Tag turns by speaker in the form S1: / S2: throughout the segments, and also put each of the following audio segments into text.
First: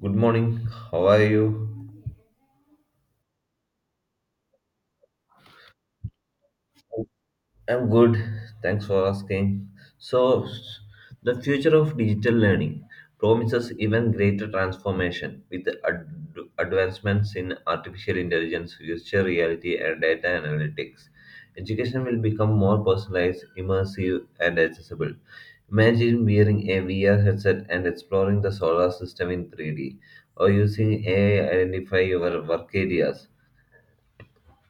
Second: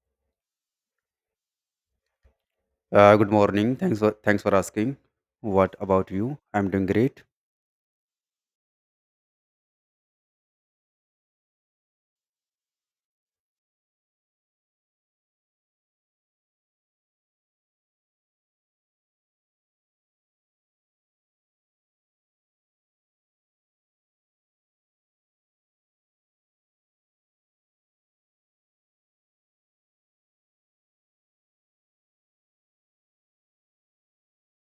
S1: Good morning. How are you?
S2: Good morning. Thanks for asking. What about you? I'm doing great.
S1: I'm good. Thanks for asking. So, the future of digital learning promises even greater transformation with advancements in artificial intelligence, virtual reality, and data analytics. Education will become more personalized, immersive, and accessible. Imagine wearing a VR headset and exploring the solar system in 3D, or using AI to identify your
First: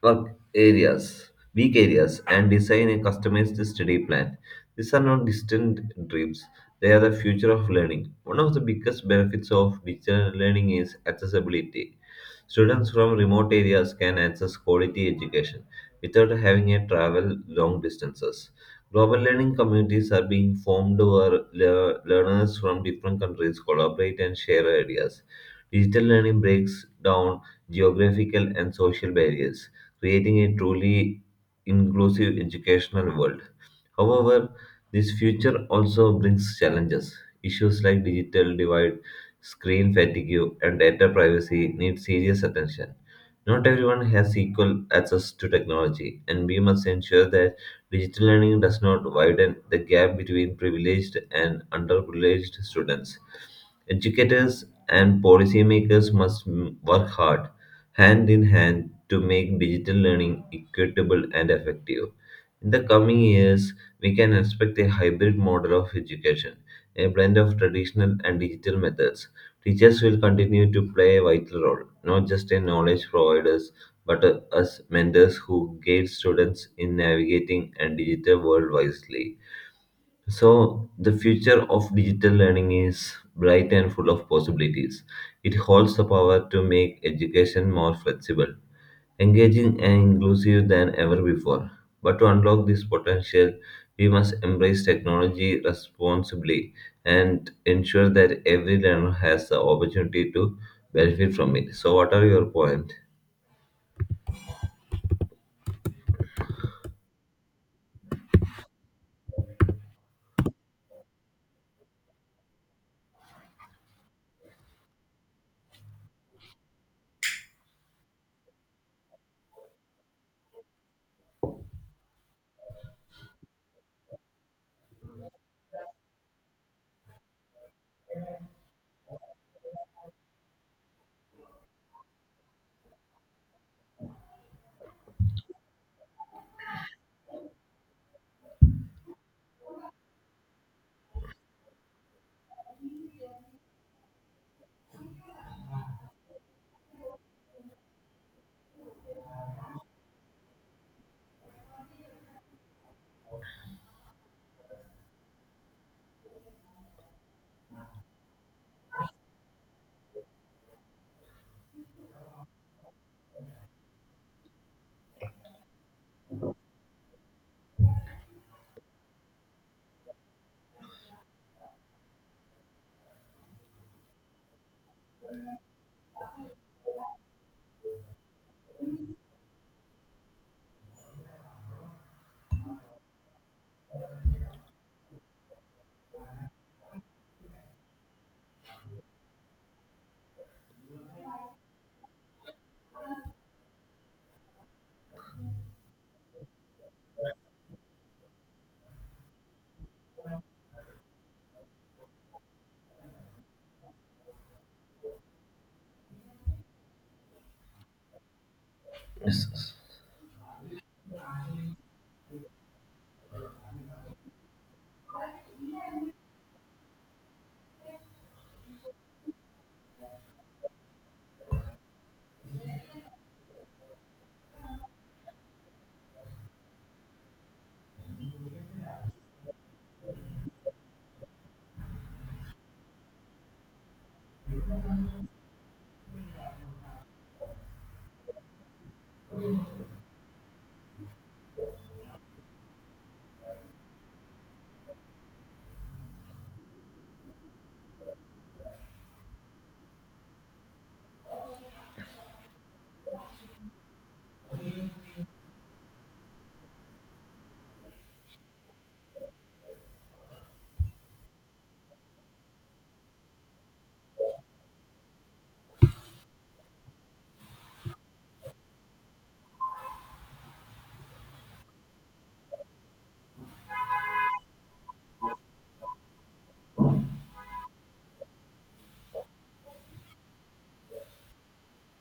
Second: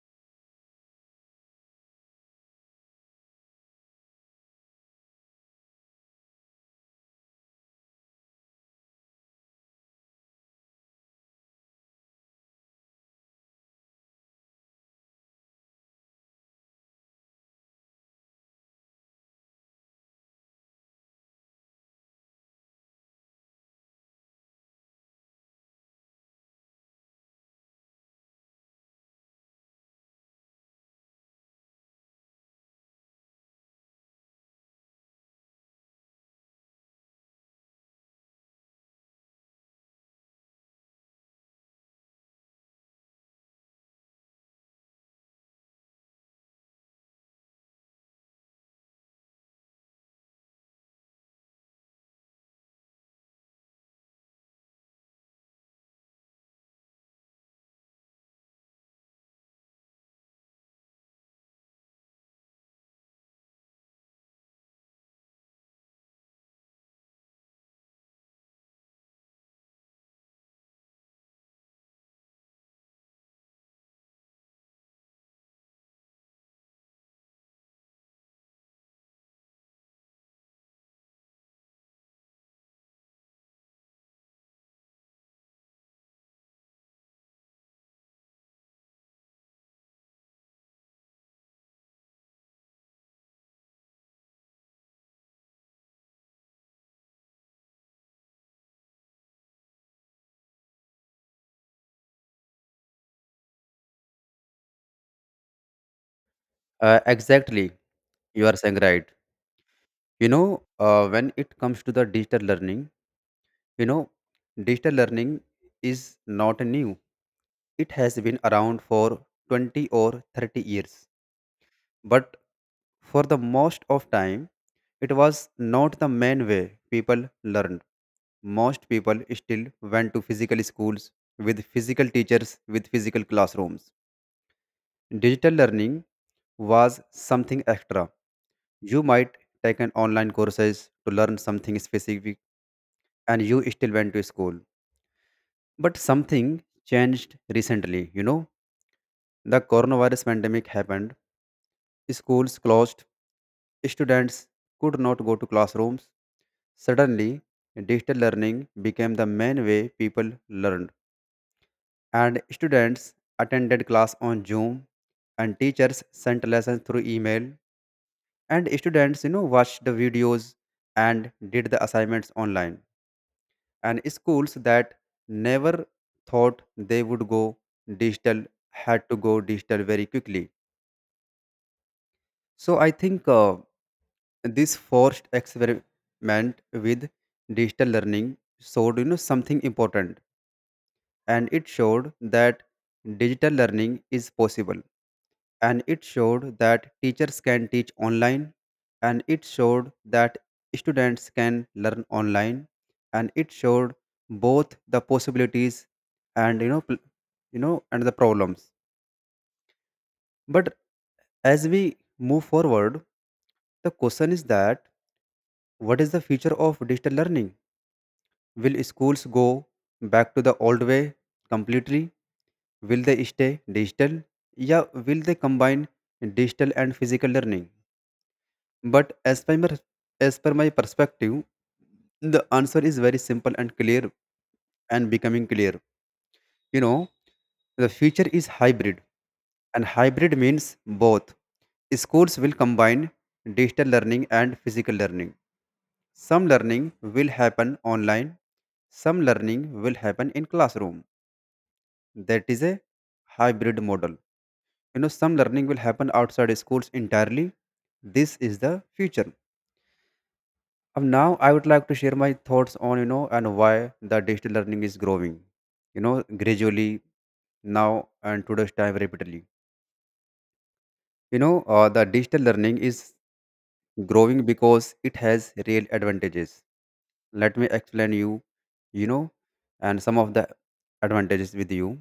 S1: work areas, weak areas, and design a customized study plan. These are not distant dreams, they are the future of learning. One of the biggest benefits of digital learning is accessibility. Students from remote areas can access quality education without having to travel long distances. Global learning communities are being formed where learners from different countries collaborate and share ideas. Digital learning breaks down geographical and social barriers, creating a truly inclusive educational world. However, this future also brings challenges. Issues like digital divide, screen fatigue, and data privacy need serious attention. Not everyone has equal access to technology, and we must ensure that digital learning does not widen the gap between privileged and underprivileged students. Educators and policymakers work hard, hand in hand, to make digital learning equitable and effective. In the coming years, we can expect a hybrid model of education, a blend of traditional and digital methods. Teachers will continue to play a vital role, not just as knowledge providers, but as mentors who guide students in navigating a digital world wisely. So, the future of digital learning is bright and full of possibilities. It holds the power to make education more flexible, engaging, and inclusive than ever before. But to unlock this potential, we must embrace technology responsibly and ensure that every learner has the opportunity to benefit from it. So, what are your points?
S2: Exactly. You are saying right. When it comes to the digital learning, you know, digital learning is not new. It has been around for 20 or 30 years. But for the most of time, it was not the main way people learned. Most people still went to physical schools with physical teachers, with physical classrooms. Digital learning was something extra. You might take an online courses to learn something specific, and you still went to school. But something changed recently, The coronavirus pandemic happened, schools closed, students could not go to classrooms. Suddenly, digital learning became the main way people learned, and students attended class on Zoom, and teachers sent lessons through email. And students watched the videos and did the assignments online, and schools that never thought they would go digital had to go digital very quickly. So I think this forced experiment with digital learning showed something important. And it showed that digital learning is possible, and it showed that teachers can teach online, and it showed that students can learn online, and it showed both the possibilities and you know pl- and the problems. But as we move forward, the question is that, what is the future of digital learning? Will schools go back to the old way completely? Will they stay digital? Yeah, will they combine digital and physical learning? But as per my, As per my perspective, the answer is very simple and clear and becoming clear. You know, the future is hybrid, and hybrid means both. Schools will combine digital learning and physical learning. Some learning will happen online, some learning will happen in classroom. That is a hybrid model. You know, some learning will happen outside schools entirely. This is the future. Now I would like to share my thoughts on and why the digital learning is growing, gradually now and today's time rapidly. The digital learning is growing because it has real advantages. Let me explain you, you know, and some of the advantages with you.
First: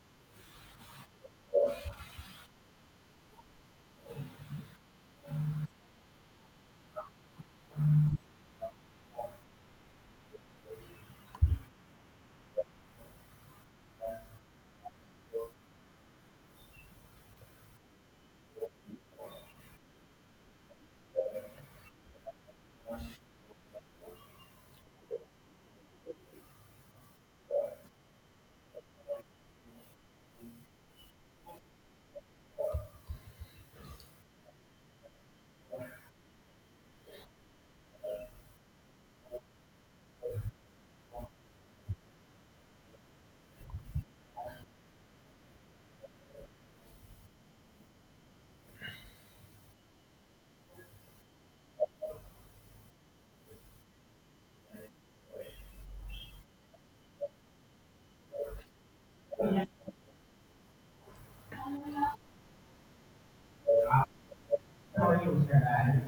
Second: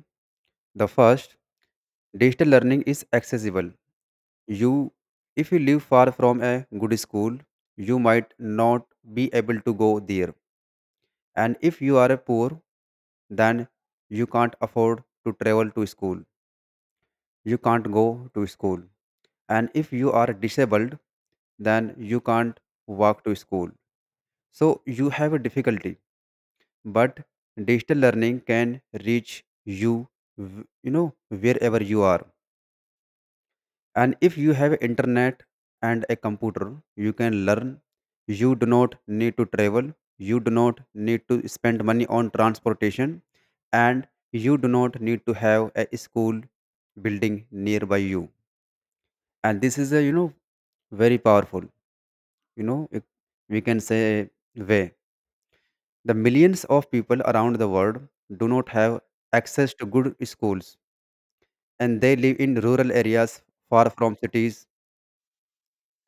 S2: The first, digital learning is accessible. You, if you live far from a good school, you might not be able to go there. And if you are poor, then you can't afford to travel to school, you can't go to school. And if you are disabled, then you can't walk to school, so you have a difficulty. But digital learning can reach you w- you know wherever you are. And if you have internet and a computer, you can learn. You do not need to travel, you do not need to spend money on transportation, and you do not need to have a school building nearby you. And this is a very powerful, you know it- we can say way. The millions of people around the world do not have access to good schools, and they live in rural areas far from cities,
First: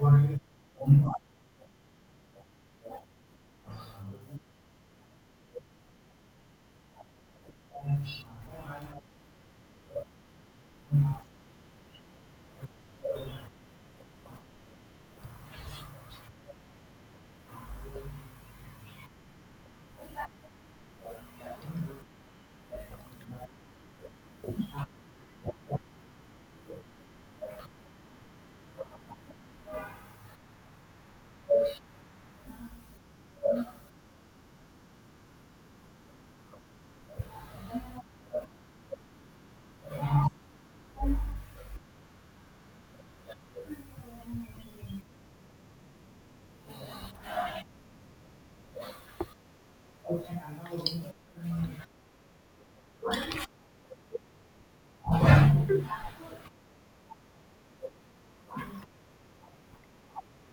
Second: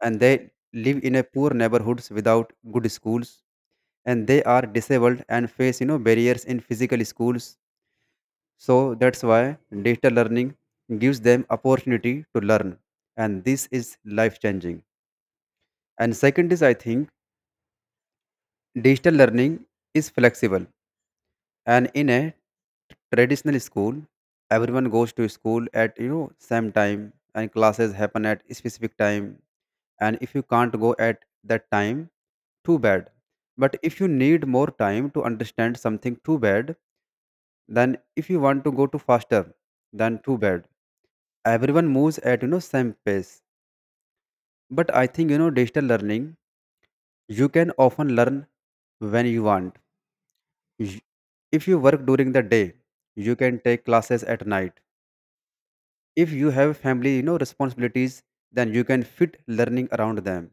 S2: and they live in a poor neighborhoods without good schools, and they are disabled and face barriers in physical schools. So that's why digital learning gives them opportunity to learn, and this is life changing. And second is, I think, digital learning is flexible. And in a traditional school, everyone goes to school at same time, and classes happen at specific time. And if you can't go at that time, too bad. But if you need more time to understand something, too bad. Then if you want to go to faster, then too bad. Everyone moves at same pace. But I think digital learning, you can often learn when you want. Y- if you work during the day, you can take classes at night. If you have family responsibilities, then you can fit learning around them.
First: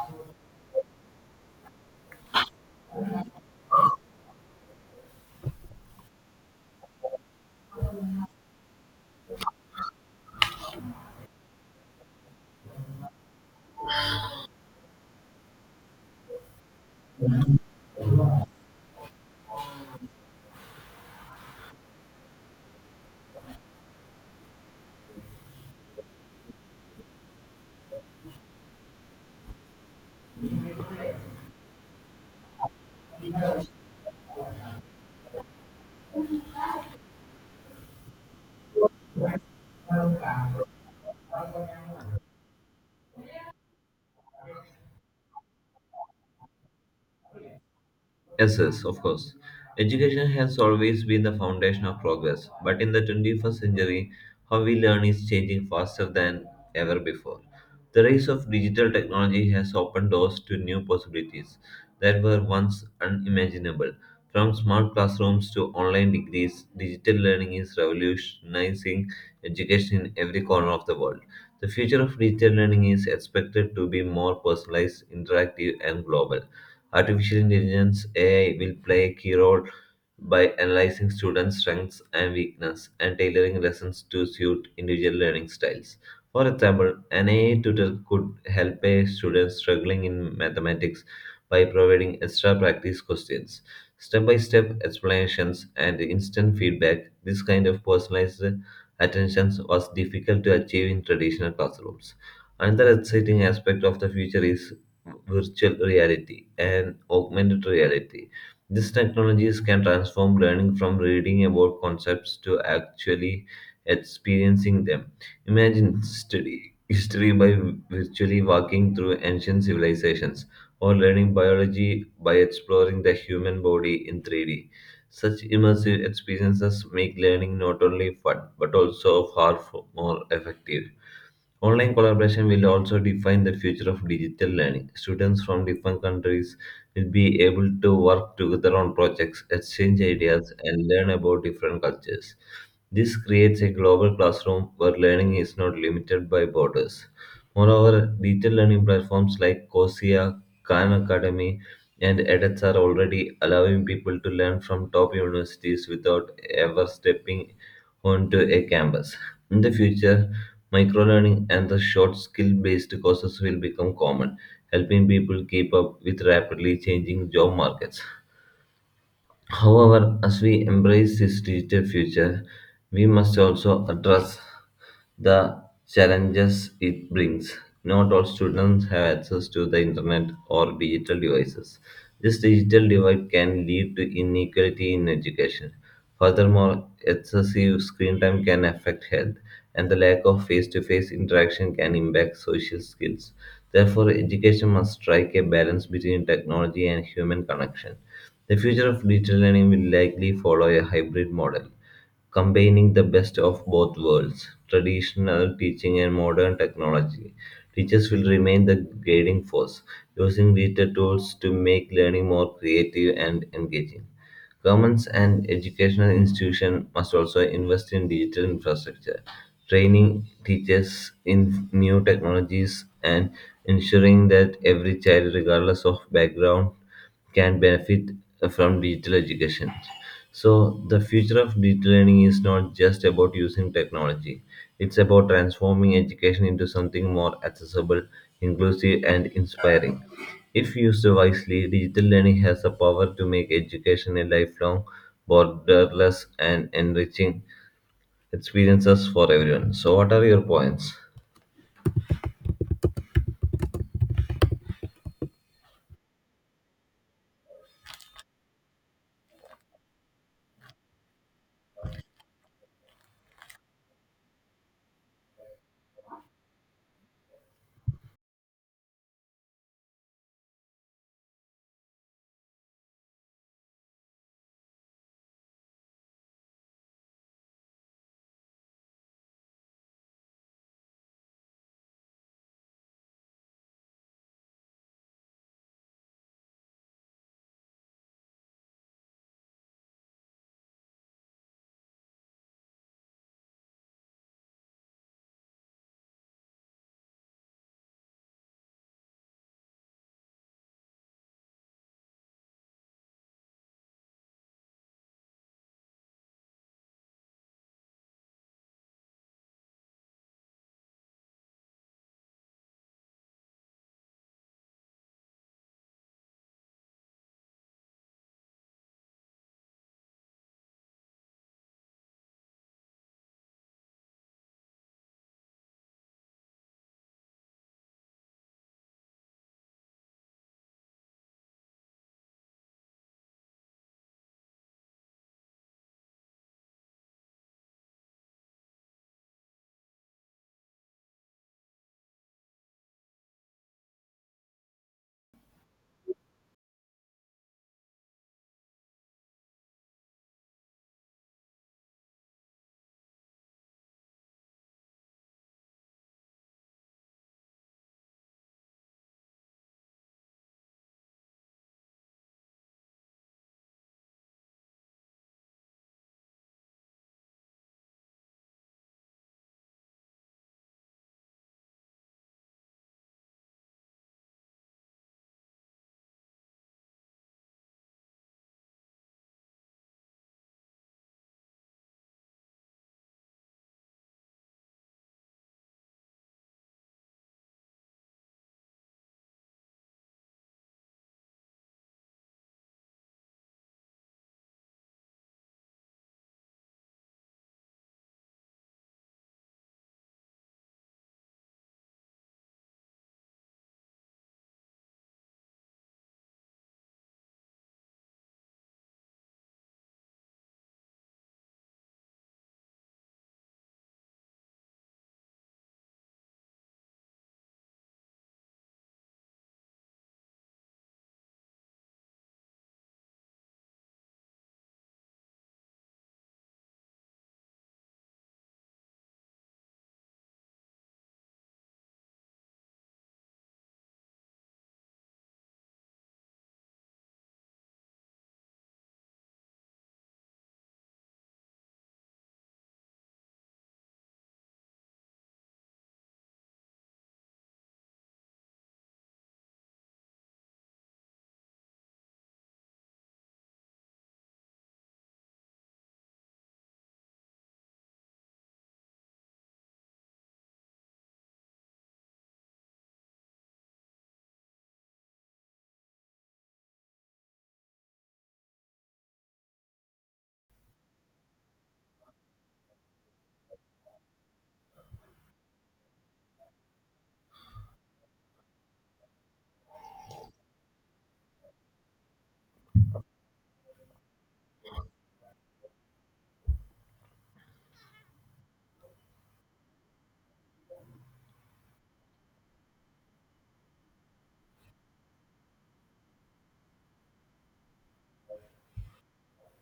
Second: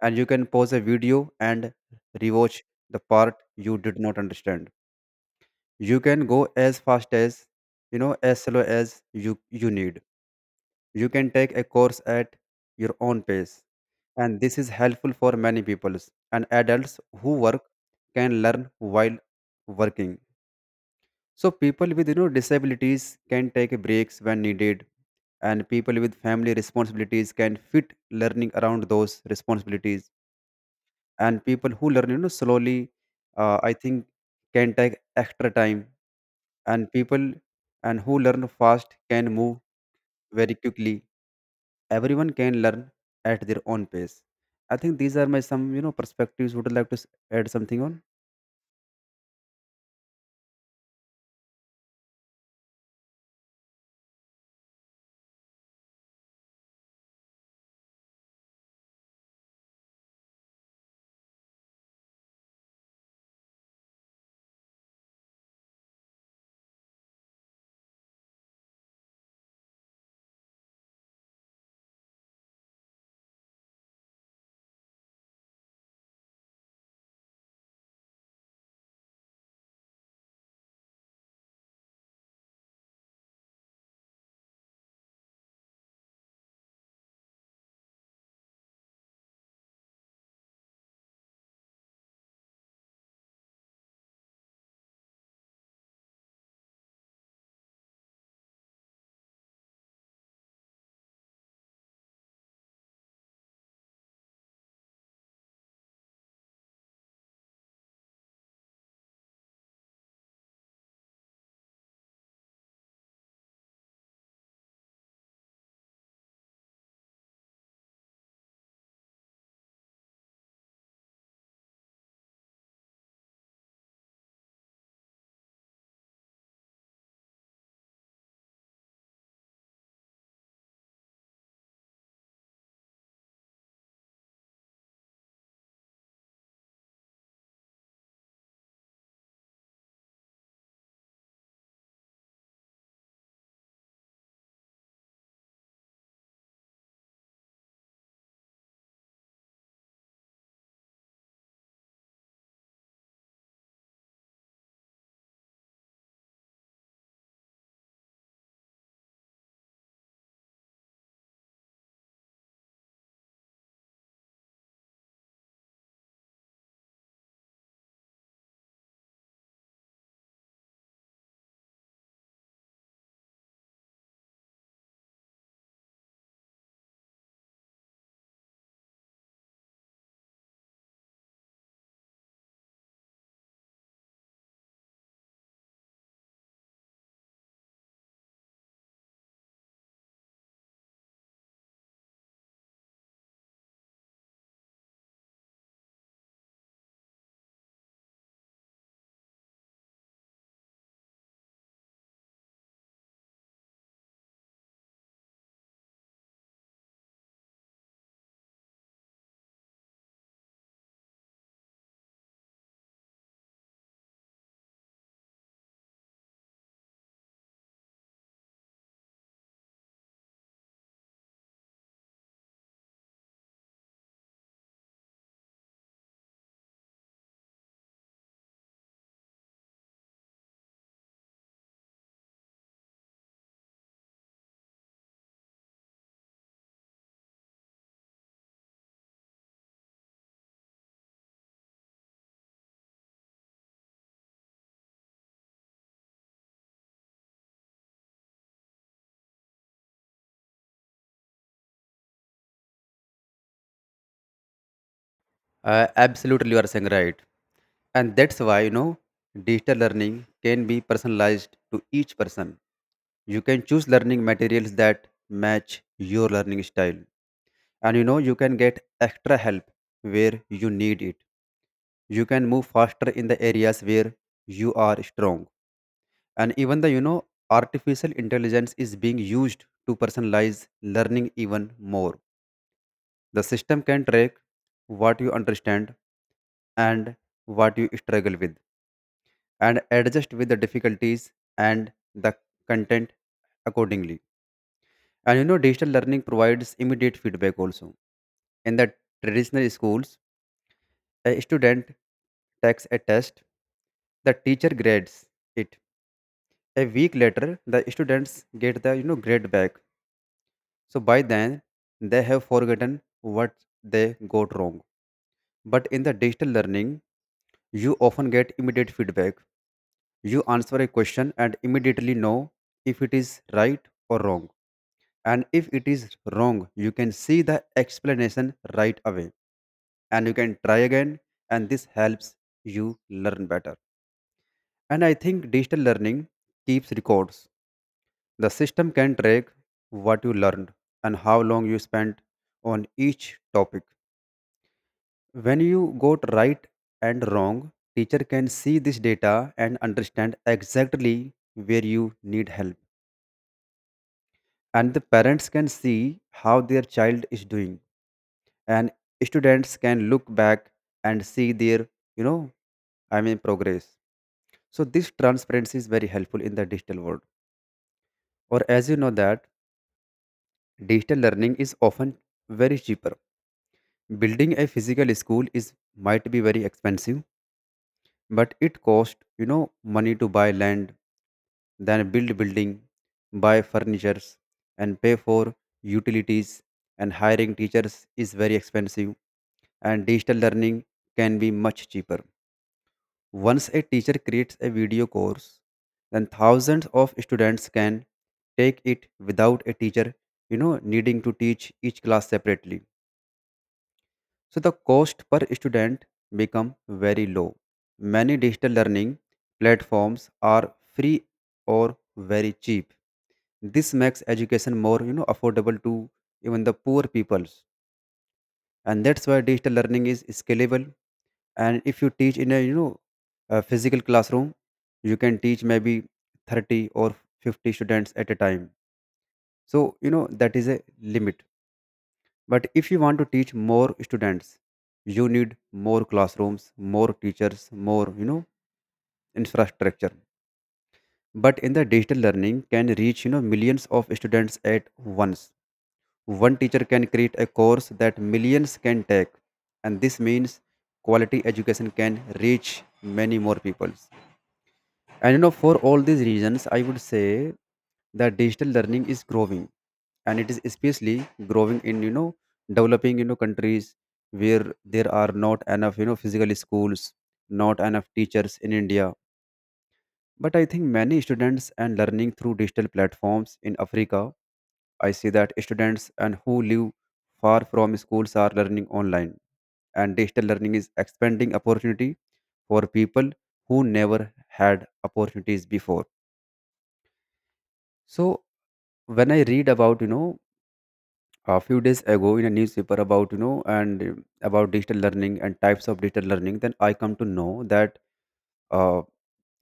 S2: And you can pause a video and rewatch the part you did not understand. You can go as fast as, as slow as you need. You can take a course at your own pace. And this is helpful for many peoples, and adults who work can learn while working. So people with disabilities can take breaks when needed, and people with family responsibilities can fit learning around those responsibilities. And people who learn slowly, I think, can take extra time. And people and who learn fast can move very quickly. Everyone can learn at their own pace. I think these are my some perspectives. Would you like to add something on?
S1: Yes, yes, of course. Education has always been the foundation of progress, but in the 21st century, how we learn is changing faster than ever before. The rise of digital technology has opened doors to new possibilities that were once unimaginable. From smart classrooms to online degrees, digital learning is revolutionizing education in every corner of the world. The future of digital learning is expected to be more personalized, interactive, and global. Artificial intelligence (AI) will play a key role by analyzing students' strengths and weaknesses and tailoring lessons to suit individual learning styles. For example, an AI tutor could help a student struggling in mathematics by providing extra practice questions, step by step explanations, and instant feedback. This kind of personalized attention was difficult to achieve in traditional classrooms. Another exciting aspect of the future is virtual reality and augmented reality. These technologies can transform learning from reading about concepts to actually experiencing them. Imagine study history by virtually walking through ancient civilizations or learning biology by exploring the human body in 3D. Such immersive experiences make learning not only fun but also more effective. Online collaboration will also define the future of digital learning. Students from different countries will be able to work together on projects, exchange ideas, and learn about different cultures. This creates a global classroom where learning is not limited by borders. Moreover, digital learning platforms like Cosia, Khan Academy, and edX are already allowing people to learn from top universities without ever stepping onto a campus. In the future, microlearning and the short skill based courses will become common, helping people keep up with rapidly changing job markets. However, as we embrace this digital future, we must also address the challenges it brings. Not all students have access to the internet or digital devices. This digital divide can lead to inequality in education. Furthermore, excessive screen time can affect health, and the lack of face to face interaction can impact social skills. Therefore, education must strike a balance between technology and human connection. The future of digital learning will likely follow a hybrid model, combining the best of both worlds traditional teaching and modern technology. Teachers will remain the guiding force, using digital tools to make learning more creative and engaging. Governments and educational institutions must also invest in digital infrastructure, training teachers in new technologies, and ensuring that every child, regardless of background, can benefit from digital education. So, the future of digital learning is not just about using technology, it's about transforming education into something more accessible, inclusive, and inspiring. If used wisely, digital learning has the power to make education a lifelong, borderless, and enriching experiences for everyone. So, what are your points?
S2: Absolutely, you are saying right. And that's why, digital learning can be personalized to each person. You can choose learning materials that match your learning style. And, you can get extra help where you need it. You can move faster in the areas where you are strong. And even the artificial intelligence is being used to personalize learning even more. The system can track what you understand and what you struggle with, and adjust with the difficulties and the content accordingly. And digital learning provides immediate feedback also. In the traditional schools, a student takes a test, the teacher grades it. A week later, the students get the grade back. So by then, they have forgotten what they got wrong. But in the digital learning, you often get immediate feedback. You answer a question and immediately know if it is right or wrong. And if it is wrong, you can see the explanation right away, and you can try again. And this helps you learn better. And I think digital learning keeps records. The system can track what you learned and how long you spent on each topic. When you got right and wrong, teacher can see this data and understand exactly where you need help. And the parents can see how their child is doing. And students can look back and see their, you know, I mean progress. So this transparency is very helpful in the digital world. Or as you know that digital learning is often very cheaper. Building a physical school is might be very expensive, but it costs money to buy land, then build building, buy furnitures, and pay for utilities. And hiring teachers is very expensive, and digital learning can be much cheaper. Once a teacher creates a video course, then thousands of students can take it without a teacher, needing to teach each class separately. So the cost per student become very low. Many digital learning platforms are free or very cheap. This makes education more, affordable to even the poor peoples, and that's why digital learning is scalable. And if you teach in a, a physical classroom, you can teach maybe 30 or 50 students at a time. So, that is a limit. But if you want to teach more students, you need more classrooms, more teachers, more, infrastructure. But in the digital learning can reach, millions of students at once. One teacher can create a course that millions can take, and this means quality education can reach many more people. And for all these reasons, I would say that digital learning is growing, and it is especially growing in developing countries where there are not enough physical schools, not enough teachers in India. But I think many students and learning through digital platforms in Africa, I see that students and who live far from schools are learning online, and digital learning is expanding opportunity for people who never had opportunities before. So when I read about a few days ago in a newspaper about you know and about digital learning and types of digital learning, then I come to know that uh,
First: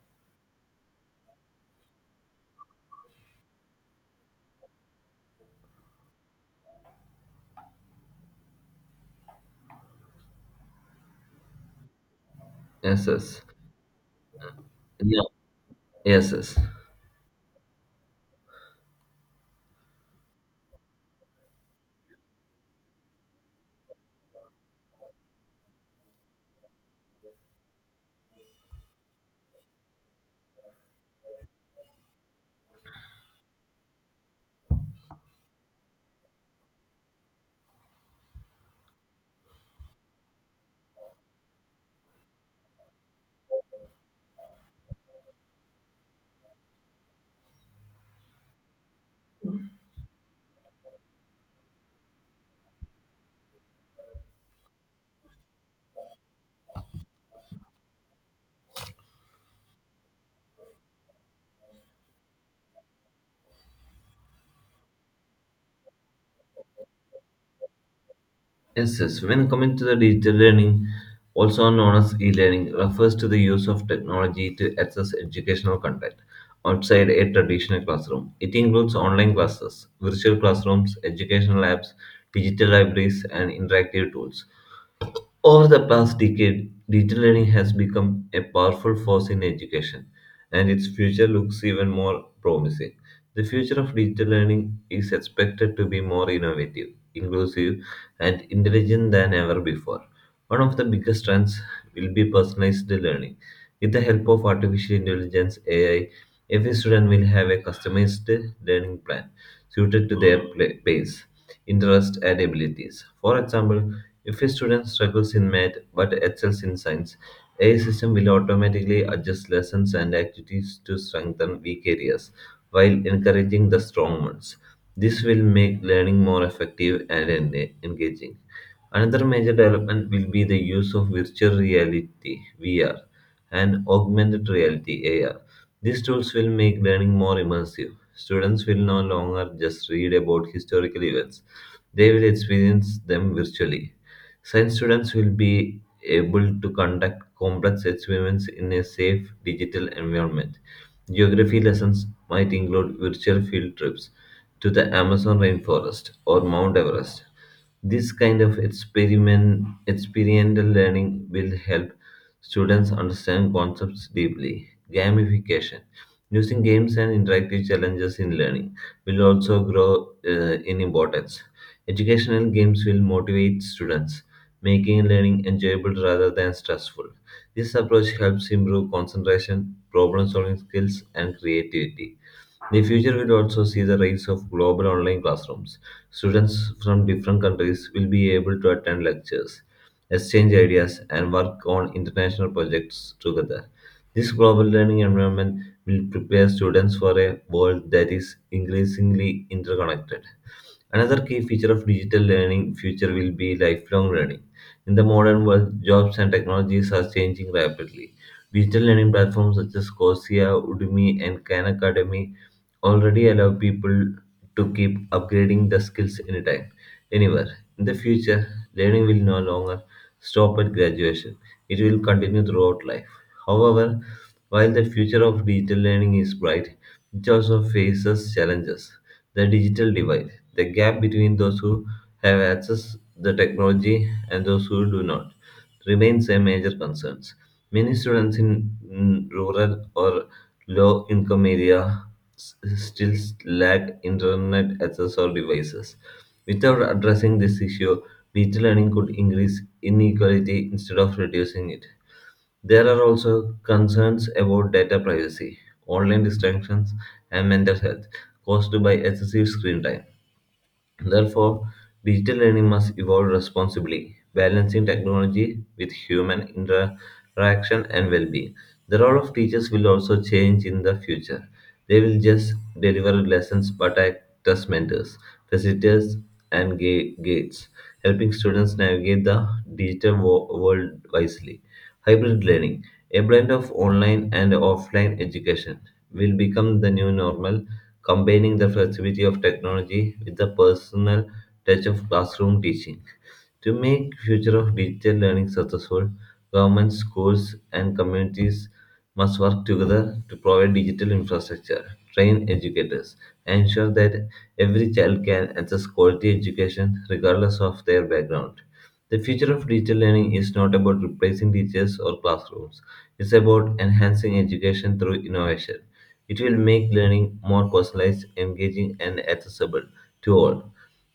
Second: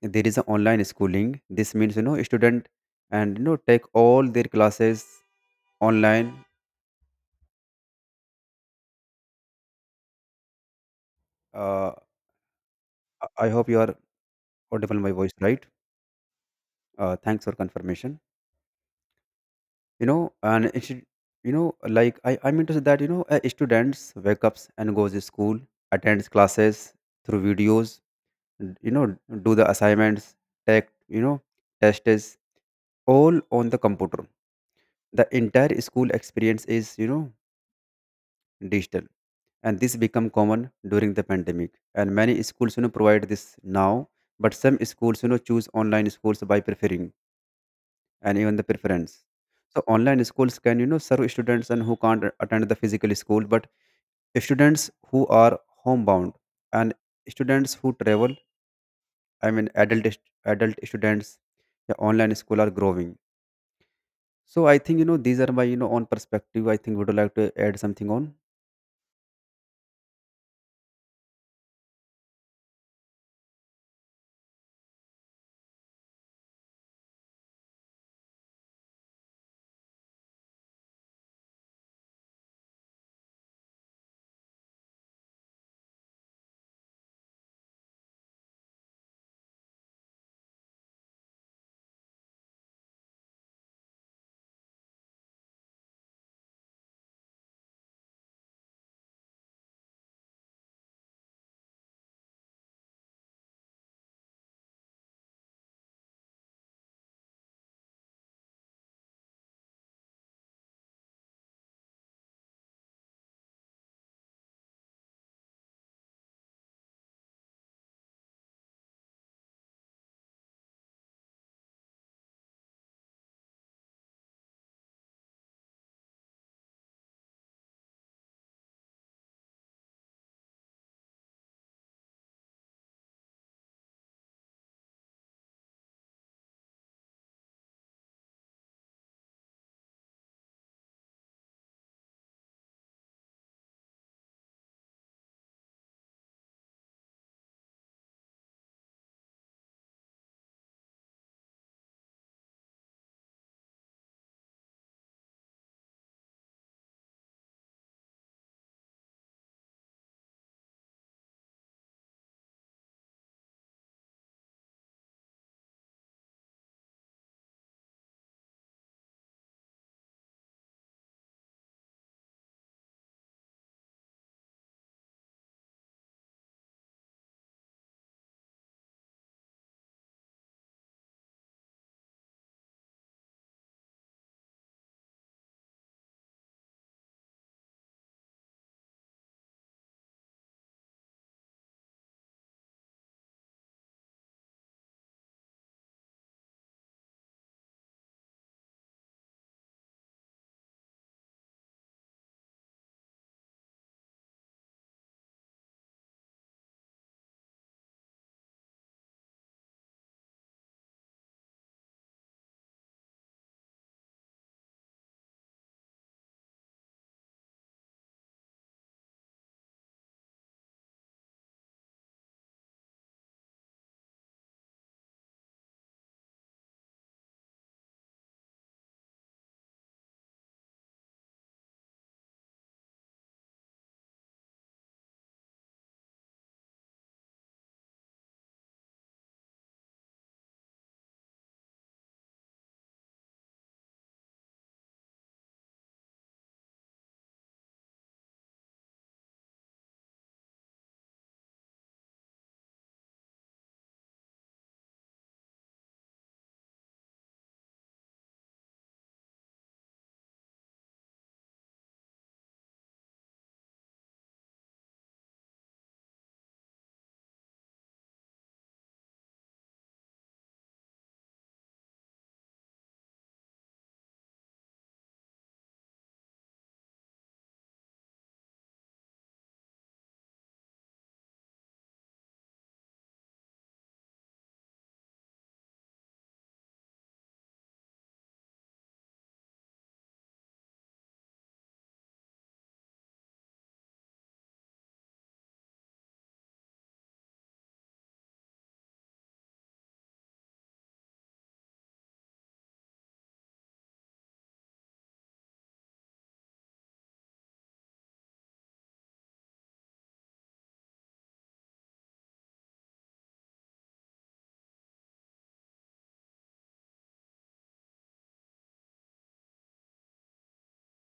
S2: there is an online schooling. This means student and you know take all their classes online. Uh,
S1: Yes,
S2: I
S1: yes.
S2: I hope you are audible my
S1: Yeah.
S2: voice right.
S1: Yes, yes.
S2: Thanks for confirmation. And it should, you know like I mean to say that students wake up and goes to school, attends classes through videos, n- you know do the assignments, take you know tests, all on the computer. The entire school experience is digital. And this become common during the pandemic, and many schools provide this now. But some schools choose online schools by preferring and even the preference. So online schools can serve students and who can't attend the physical school, but students who are homebound, and students who travel, I mean adult students, the online school are growing. So I think these are my own perspective. I think would you like to add something on?
S1: Yes, yes. When coming to the digital learning, also known as e-learning, refers to the use of technology to access educational content outside a traditional classroom. It includes online classes, virtual classrooms, educational apps, digital libraries, and interactive tools. Over the past decade, digital learning has become a powerful force in education, and its future looks even more promising. The future of digital learning is expected to be more innovative, inclusive, and intelligent than ever before. One of the biggest trends will be personalized learning. With the help of artificial intelligence (AI), every student will have a customized learning plan suited to their pace, interest, and abilities. For example, if a student struggles in math but excels in science, AI system will automatically adjust lessons and activities to strengthen weak areas while encouraging the strong ones. This will make learning more effective and engaging. Another major development will be the use of virtual reality (VR) and augmented reality (AR). These tools will make learning more immersive. Students will no longer just read about historical events, they will experience them virtually. Science students will be able to conduct complex experiments in a safe digital environment. Geography lessons might include virtual field trips to the Amazon rainforest or Mount Everest. This experiential learning will help students understand concepts deeply. Gamification, using games and interactive challenges in learning, will also grow in importance. Educational games will motivate students, making learning enjoyable rather than stressful. This approach helps improve concentration, problem solving skills, and creativity. The future will also see the rise of global online classrooms. Students from different countries will be able to attend lectures, exchange ideas, and work on international projects together. This global learning environment will prepare students for a world that is increasingly interconnected. Another key feature of digital learning future will be lifelong learning. In the modern world, jobs and technologies are changing rapidly. Digital learning platforms such as Coursera, Udemy, and Khan Academy already allow people to keep upgrading the skills anytime, anywhere. In the future, learning will no longer stop at graduation. It will continue throughout life. However, while the future of digital learning is bright, it also faces challenges. The digital divide, the gap between those who have access the technology and those who do not, remains a major concern. Many students in rural or low income areas still lack internet access or devices. Without addressing this issue, digital learning could increase inequality instead of reducing it. There are also concerns about data privacy, online distractions, and mental health caused by excessive screen time. Therefore, digital learning must evolve responsibly, balancing technology with human interaction and well being. The role of teachers will also change in the future. They will just deliver lessons but act as mentors, facilitators, and gates, helping students navigate the digital world wisely. Hybrid learning, a blend of online and offline education, will become the new normal, combining the flexibility of technology with the personal touch of classroom teaching. To make future of digital learning successful, governments, schools, and communities must work together to provide digital infrastructure, train educators, and ensure that every child can access quality education regardless of their background. The future of digital learning is not about replacing teachers or classrooms. It's about enhancing education through innovation. It will make learning more personalized, engaging, and accessible to all.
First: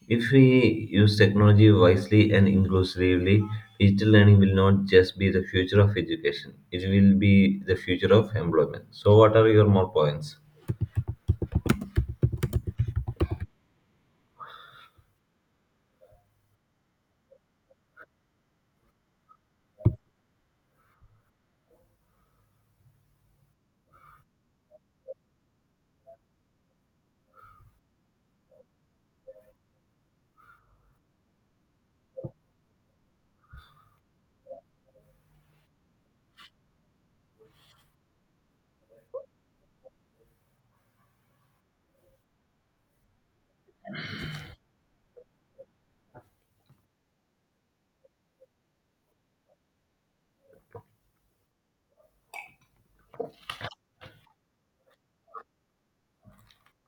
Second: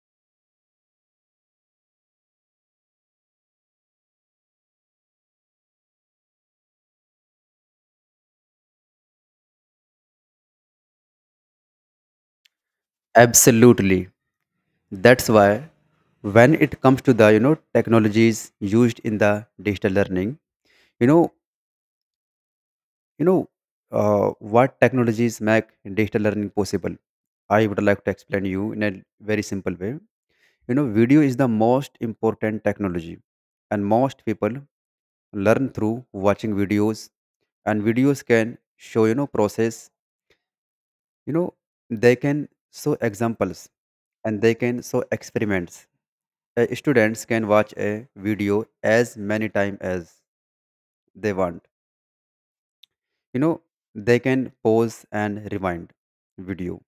S1: If we use technology wisely and inclusively, digital learning will not just be the future of education, it will be the future of employment. So, what are your more points?
S2: Absolutely. That's why when it comes to the technologies used in the digital learning, you know you know what technologies make digital learning possible, I would like to explain you in a very simple way. You know, video is the most important technology, and most people learn through watching videos, and videos can show process. you know they can show examples, and they can show experiments. Students can watch a video as many times as they want. you know they can pause and rewind video,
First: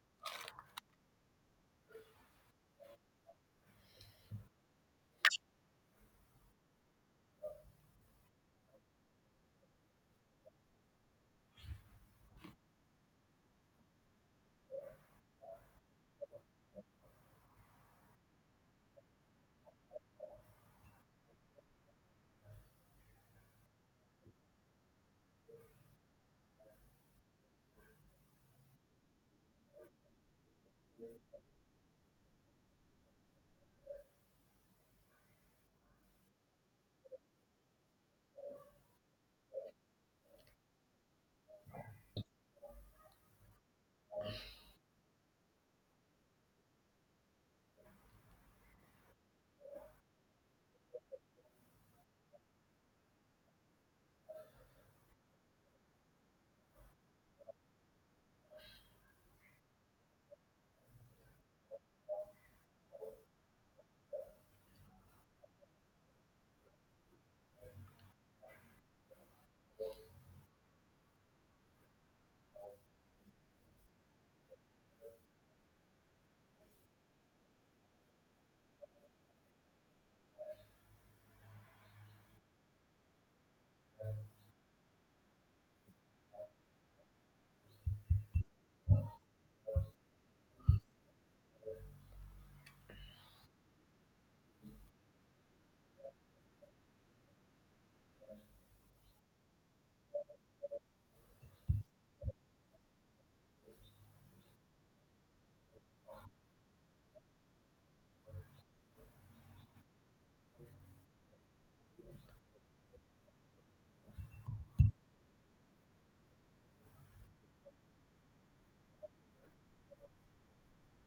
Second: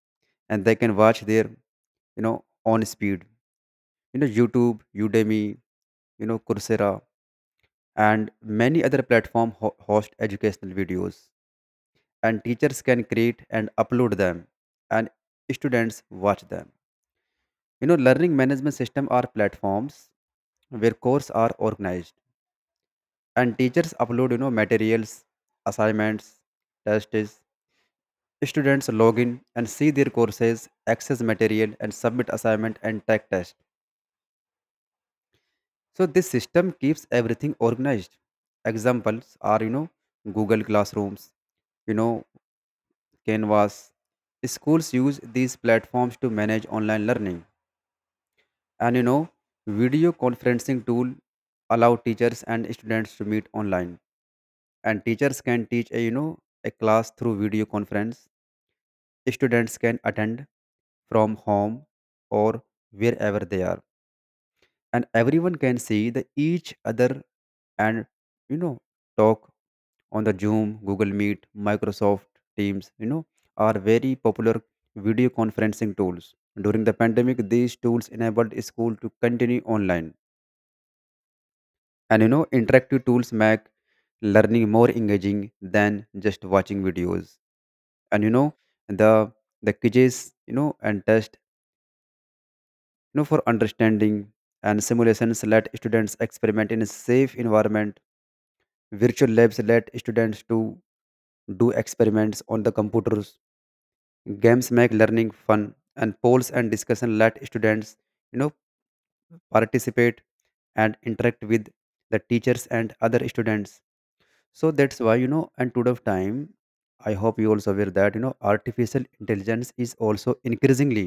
S2: and they can watch their, you know on speed. YouTube, Udemy, Coursera, and many other platform host educational videos, and teachers can create and upload them, and students watch them. Learning management system are platforms where courses are organized, and teachers upload materials, assignments, tests. Students log in and see their courses, access material, and submit assignment and take test. So this system keeps everything organized. Examples are, Google Classrooms, you know Canvas. Schools use these platforms to manage online learning, and video conferencing tool allow teachers and students to meet online, and teachers can teach a, a class through video conference. Students can attend from home or wherever they are, and everyone can see the each other and you know talk on the Zoom, Google Meet, Microsoft Teams, are very popular video conferencing tools. During the pandemic, these tools enabled school to continue online. And interactive tools make learning more engaging than just watching videos. And the the quizzes, and tests know, for understanding, and simulations let students experiment in a safe environment. Virtual labs let students to do experiments on the computers. Games make learning fun, and polls and discussion let students you know participate and interact with the teachers and other students. So that's why, and today of time, I hope you also aware that artificial intelligence is also increasingly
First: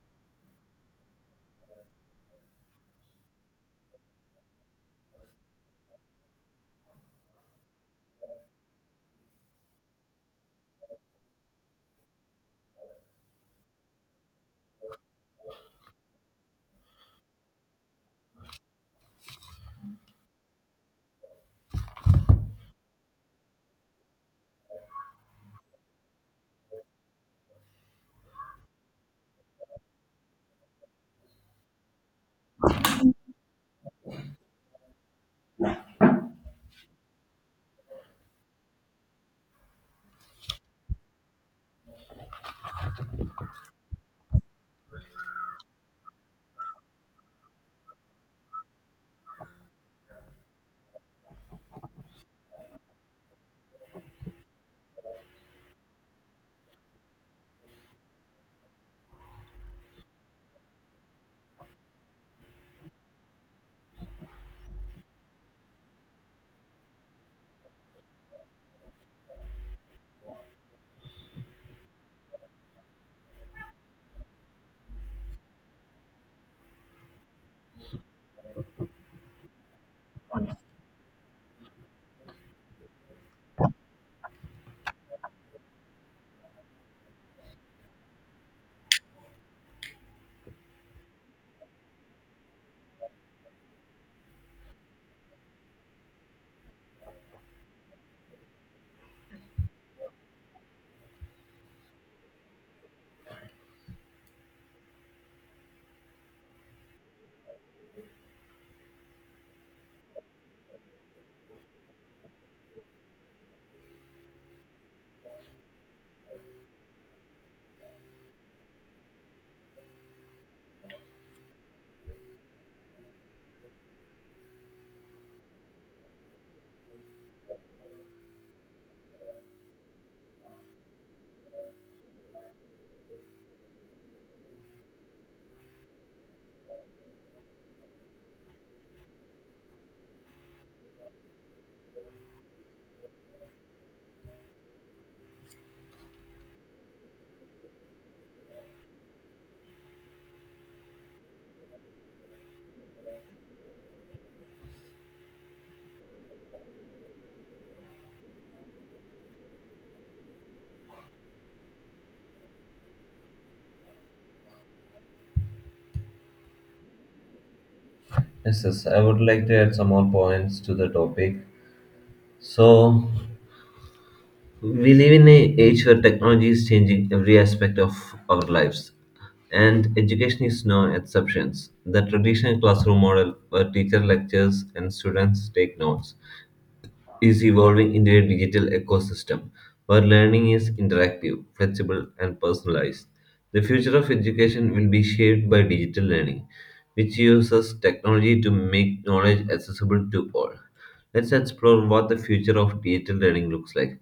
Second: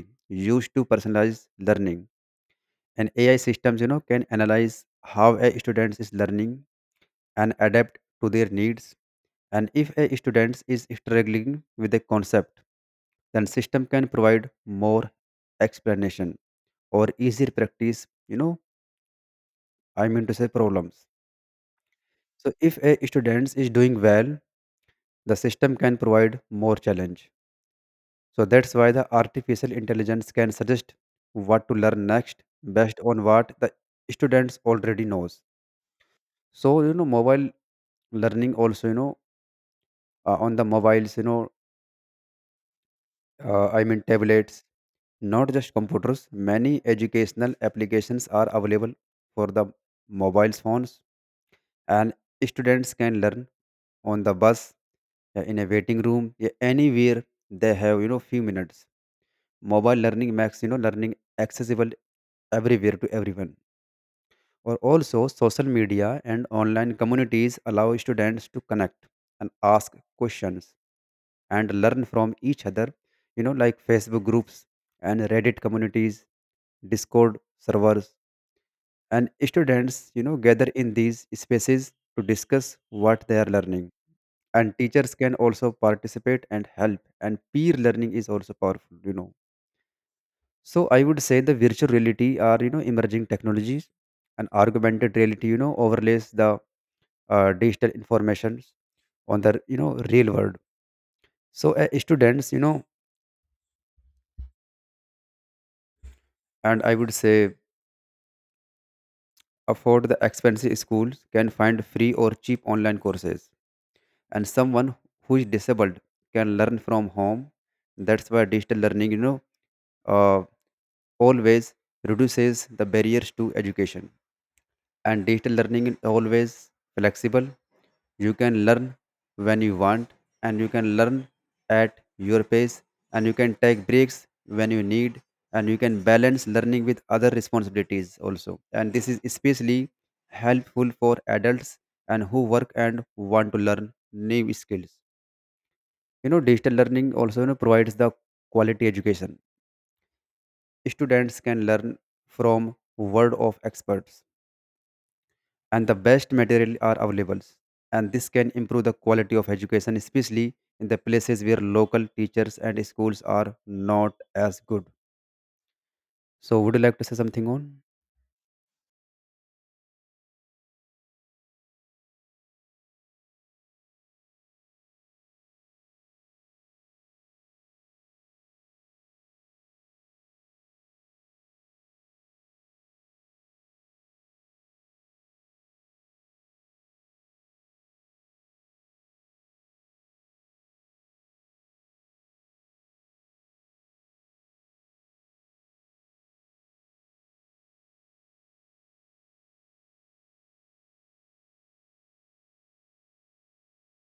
S2: used to personalize learning. And AI systems, can analyze how a student is learning and adapt to their needs. And if a student is struggling with a concept, then system can provide more explanation or easier practice, I mean to say problems. So if a student is doing well, the system can provide more challenge. So that's why the artificial intelligence can suggest what to learn next based on what the students already knows. So mobile learning also, on the mobiles, I mean tablets, not just computers. Many educational applications are available for the mobile phones, and students can learn on the bus, in a waiting room, yeah, anywhere they have few minutes. Mobile learning makes learning accessible everywhere to everyone. Or also social media and online communities allow students to connect and ask questions and learn from each other, like Facebook groups and Reddit communities, Discord servers, and students gather in these spaces to discuss what they are learning, and teachers can also participate and help. And peer learning is also powerful, so I would say the virtual reality are emerging technologies, and augmented reality overlays the digital information on the real world. So students, and I would say, afford the expensive schools can find free or cheap online courses, and someone who is disabled can learn from home. That's why digital learning, uh, always reduces the barriers to education, and digital learning is always flexible. You can learn when you want, and you can learn at your pace, and you can take breaks when you need, and you can balance learning with other responsibilities also. And this is especially helpful for adults and who work and want to learn new skills. Digital learning also, provides the quality education. Students can learn from word of experts, and the best material are available, and this can improve the quality of education, especially in the places where local teachers and schools are not as good. So would you like to say something on?
S1: Yes, yes, I would like to add some more points to the topic. So, we live in an age where technology is changing every aspect of our lives, and education is no exception. The traditional classroom model, where teacher lectures and students take notes, is evolving into a digital ecosystem where learning is interactive, flexible, and personalized. The future of education will be shaped by digital learning, which uses technology to make knowledge accessible to all. Let's explore what the future of digital learning looks like.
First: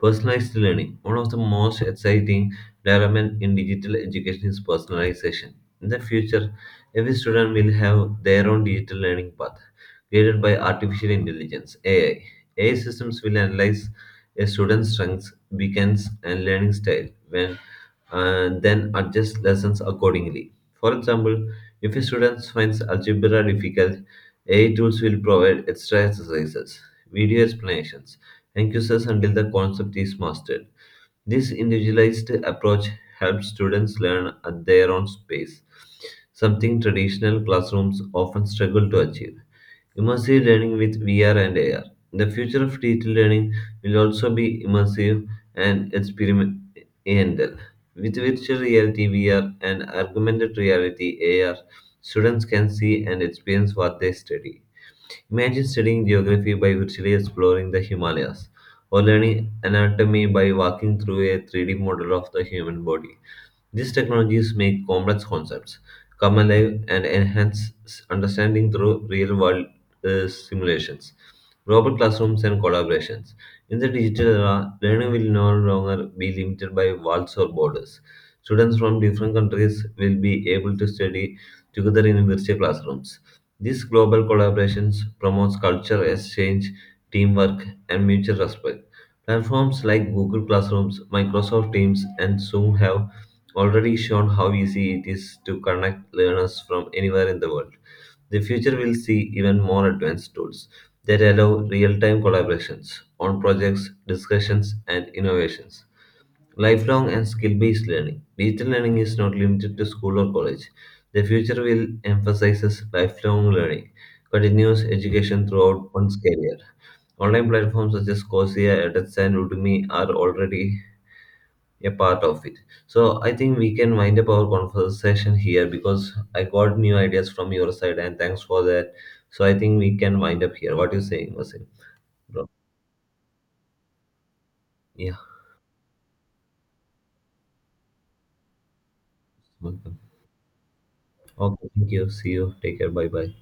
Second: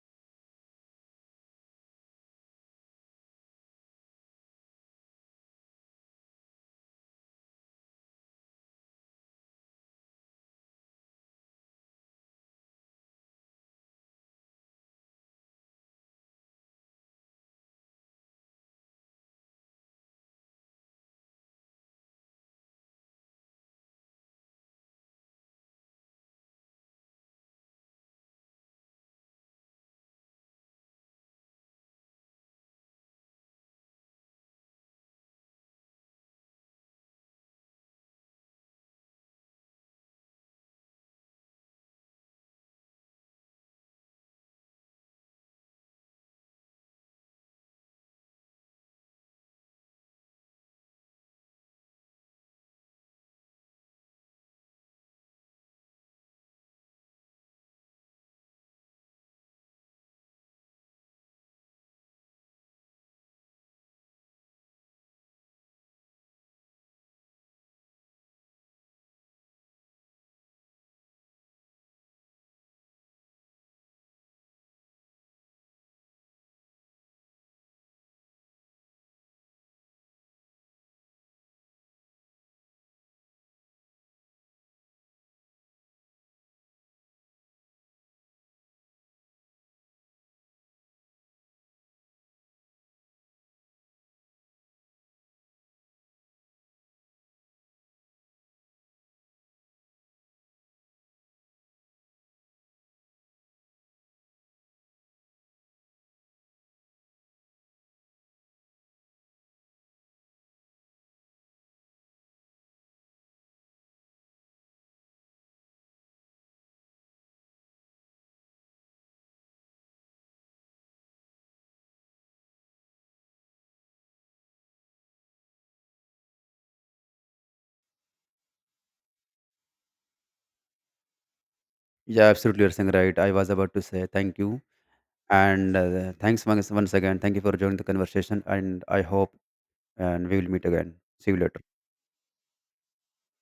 S1: Personalized learning. One of the most exciting developments in digital education is personalization. In the future, every student will have their own digital learning path, guided by artificial intelligence (AI). AI systems will analyze a student's strengths, weaknesses, and learning style, when and then adjust lessons accordingly. For example, if a student finds algebra difficult, AI tools will provide extra exercises, video explanations, and quizzes until the concept is mastered. This individualized approach helps students learn at their own pace, something traditional classrooms often struggle to achieve. Immersive learning with VR and AR. The future of digital learning will also be immersive and experimental. With virtual reality VR and augmented reality AR, students can see and experience what they study. Imagine studying geography by virtually exploring the Himalayas, or learning anatomy by walking through a 3D model of the human body. These technologies make complex concepts come alive and enhance understanding through real world simulations, robot classrooms, and collaborations. In the digital era, learning will no longer be limited by walls or borders. Students from different countries will be able to study together in virtual classrooms. These global collaborations promotes culture exchange, teamwork, and mutual respect. Platforms like Google Classrooms, Microsoft Teams, and Zoom have already shown how easy it is to connect learners from anywhere in the world. The future will see even more advanced tools that allow real time collaborations on projects, discussions, and innovations. Lifelong and skill based learning. Digital learning is not limited to school or college. The future will emphasize lifelong learning, continuous education throughout one's career. Online platforms such as Coursera, edX, and Udemy are already a part of it. So I think we can wind up our conversation here because I got new ideas from your side and thanks for that. So I think we can wind up here. What you saying, Vasim?
S2: Yeah,
S1: Bro.
S2: absolutely, you're saying right. I was about to say thank you,
S1: Yeah,
S2: and thanks once again. Thank you for joining the conversation, and I hope,
S1: welcome.
S2: and we will meet again. See you later.
S1: Okay, thank you. See you. Take care. Bye bye.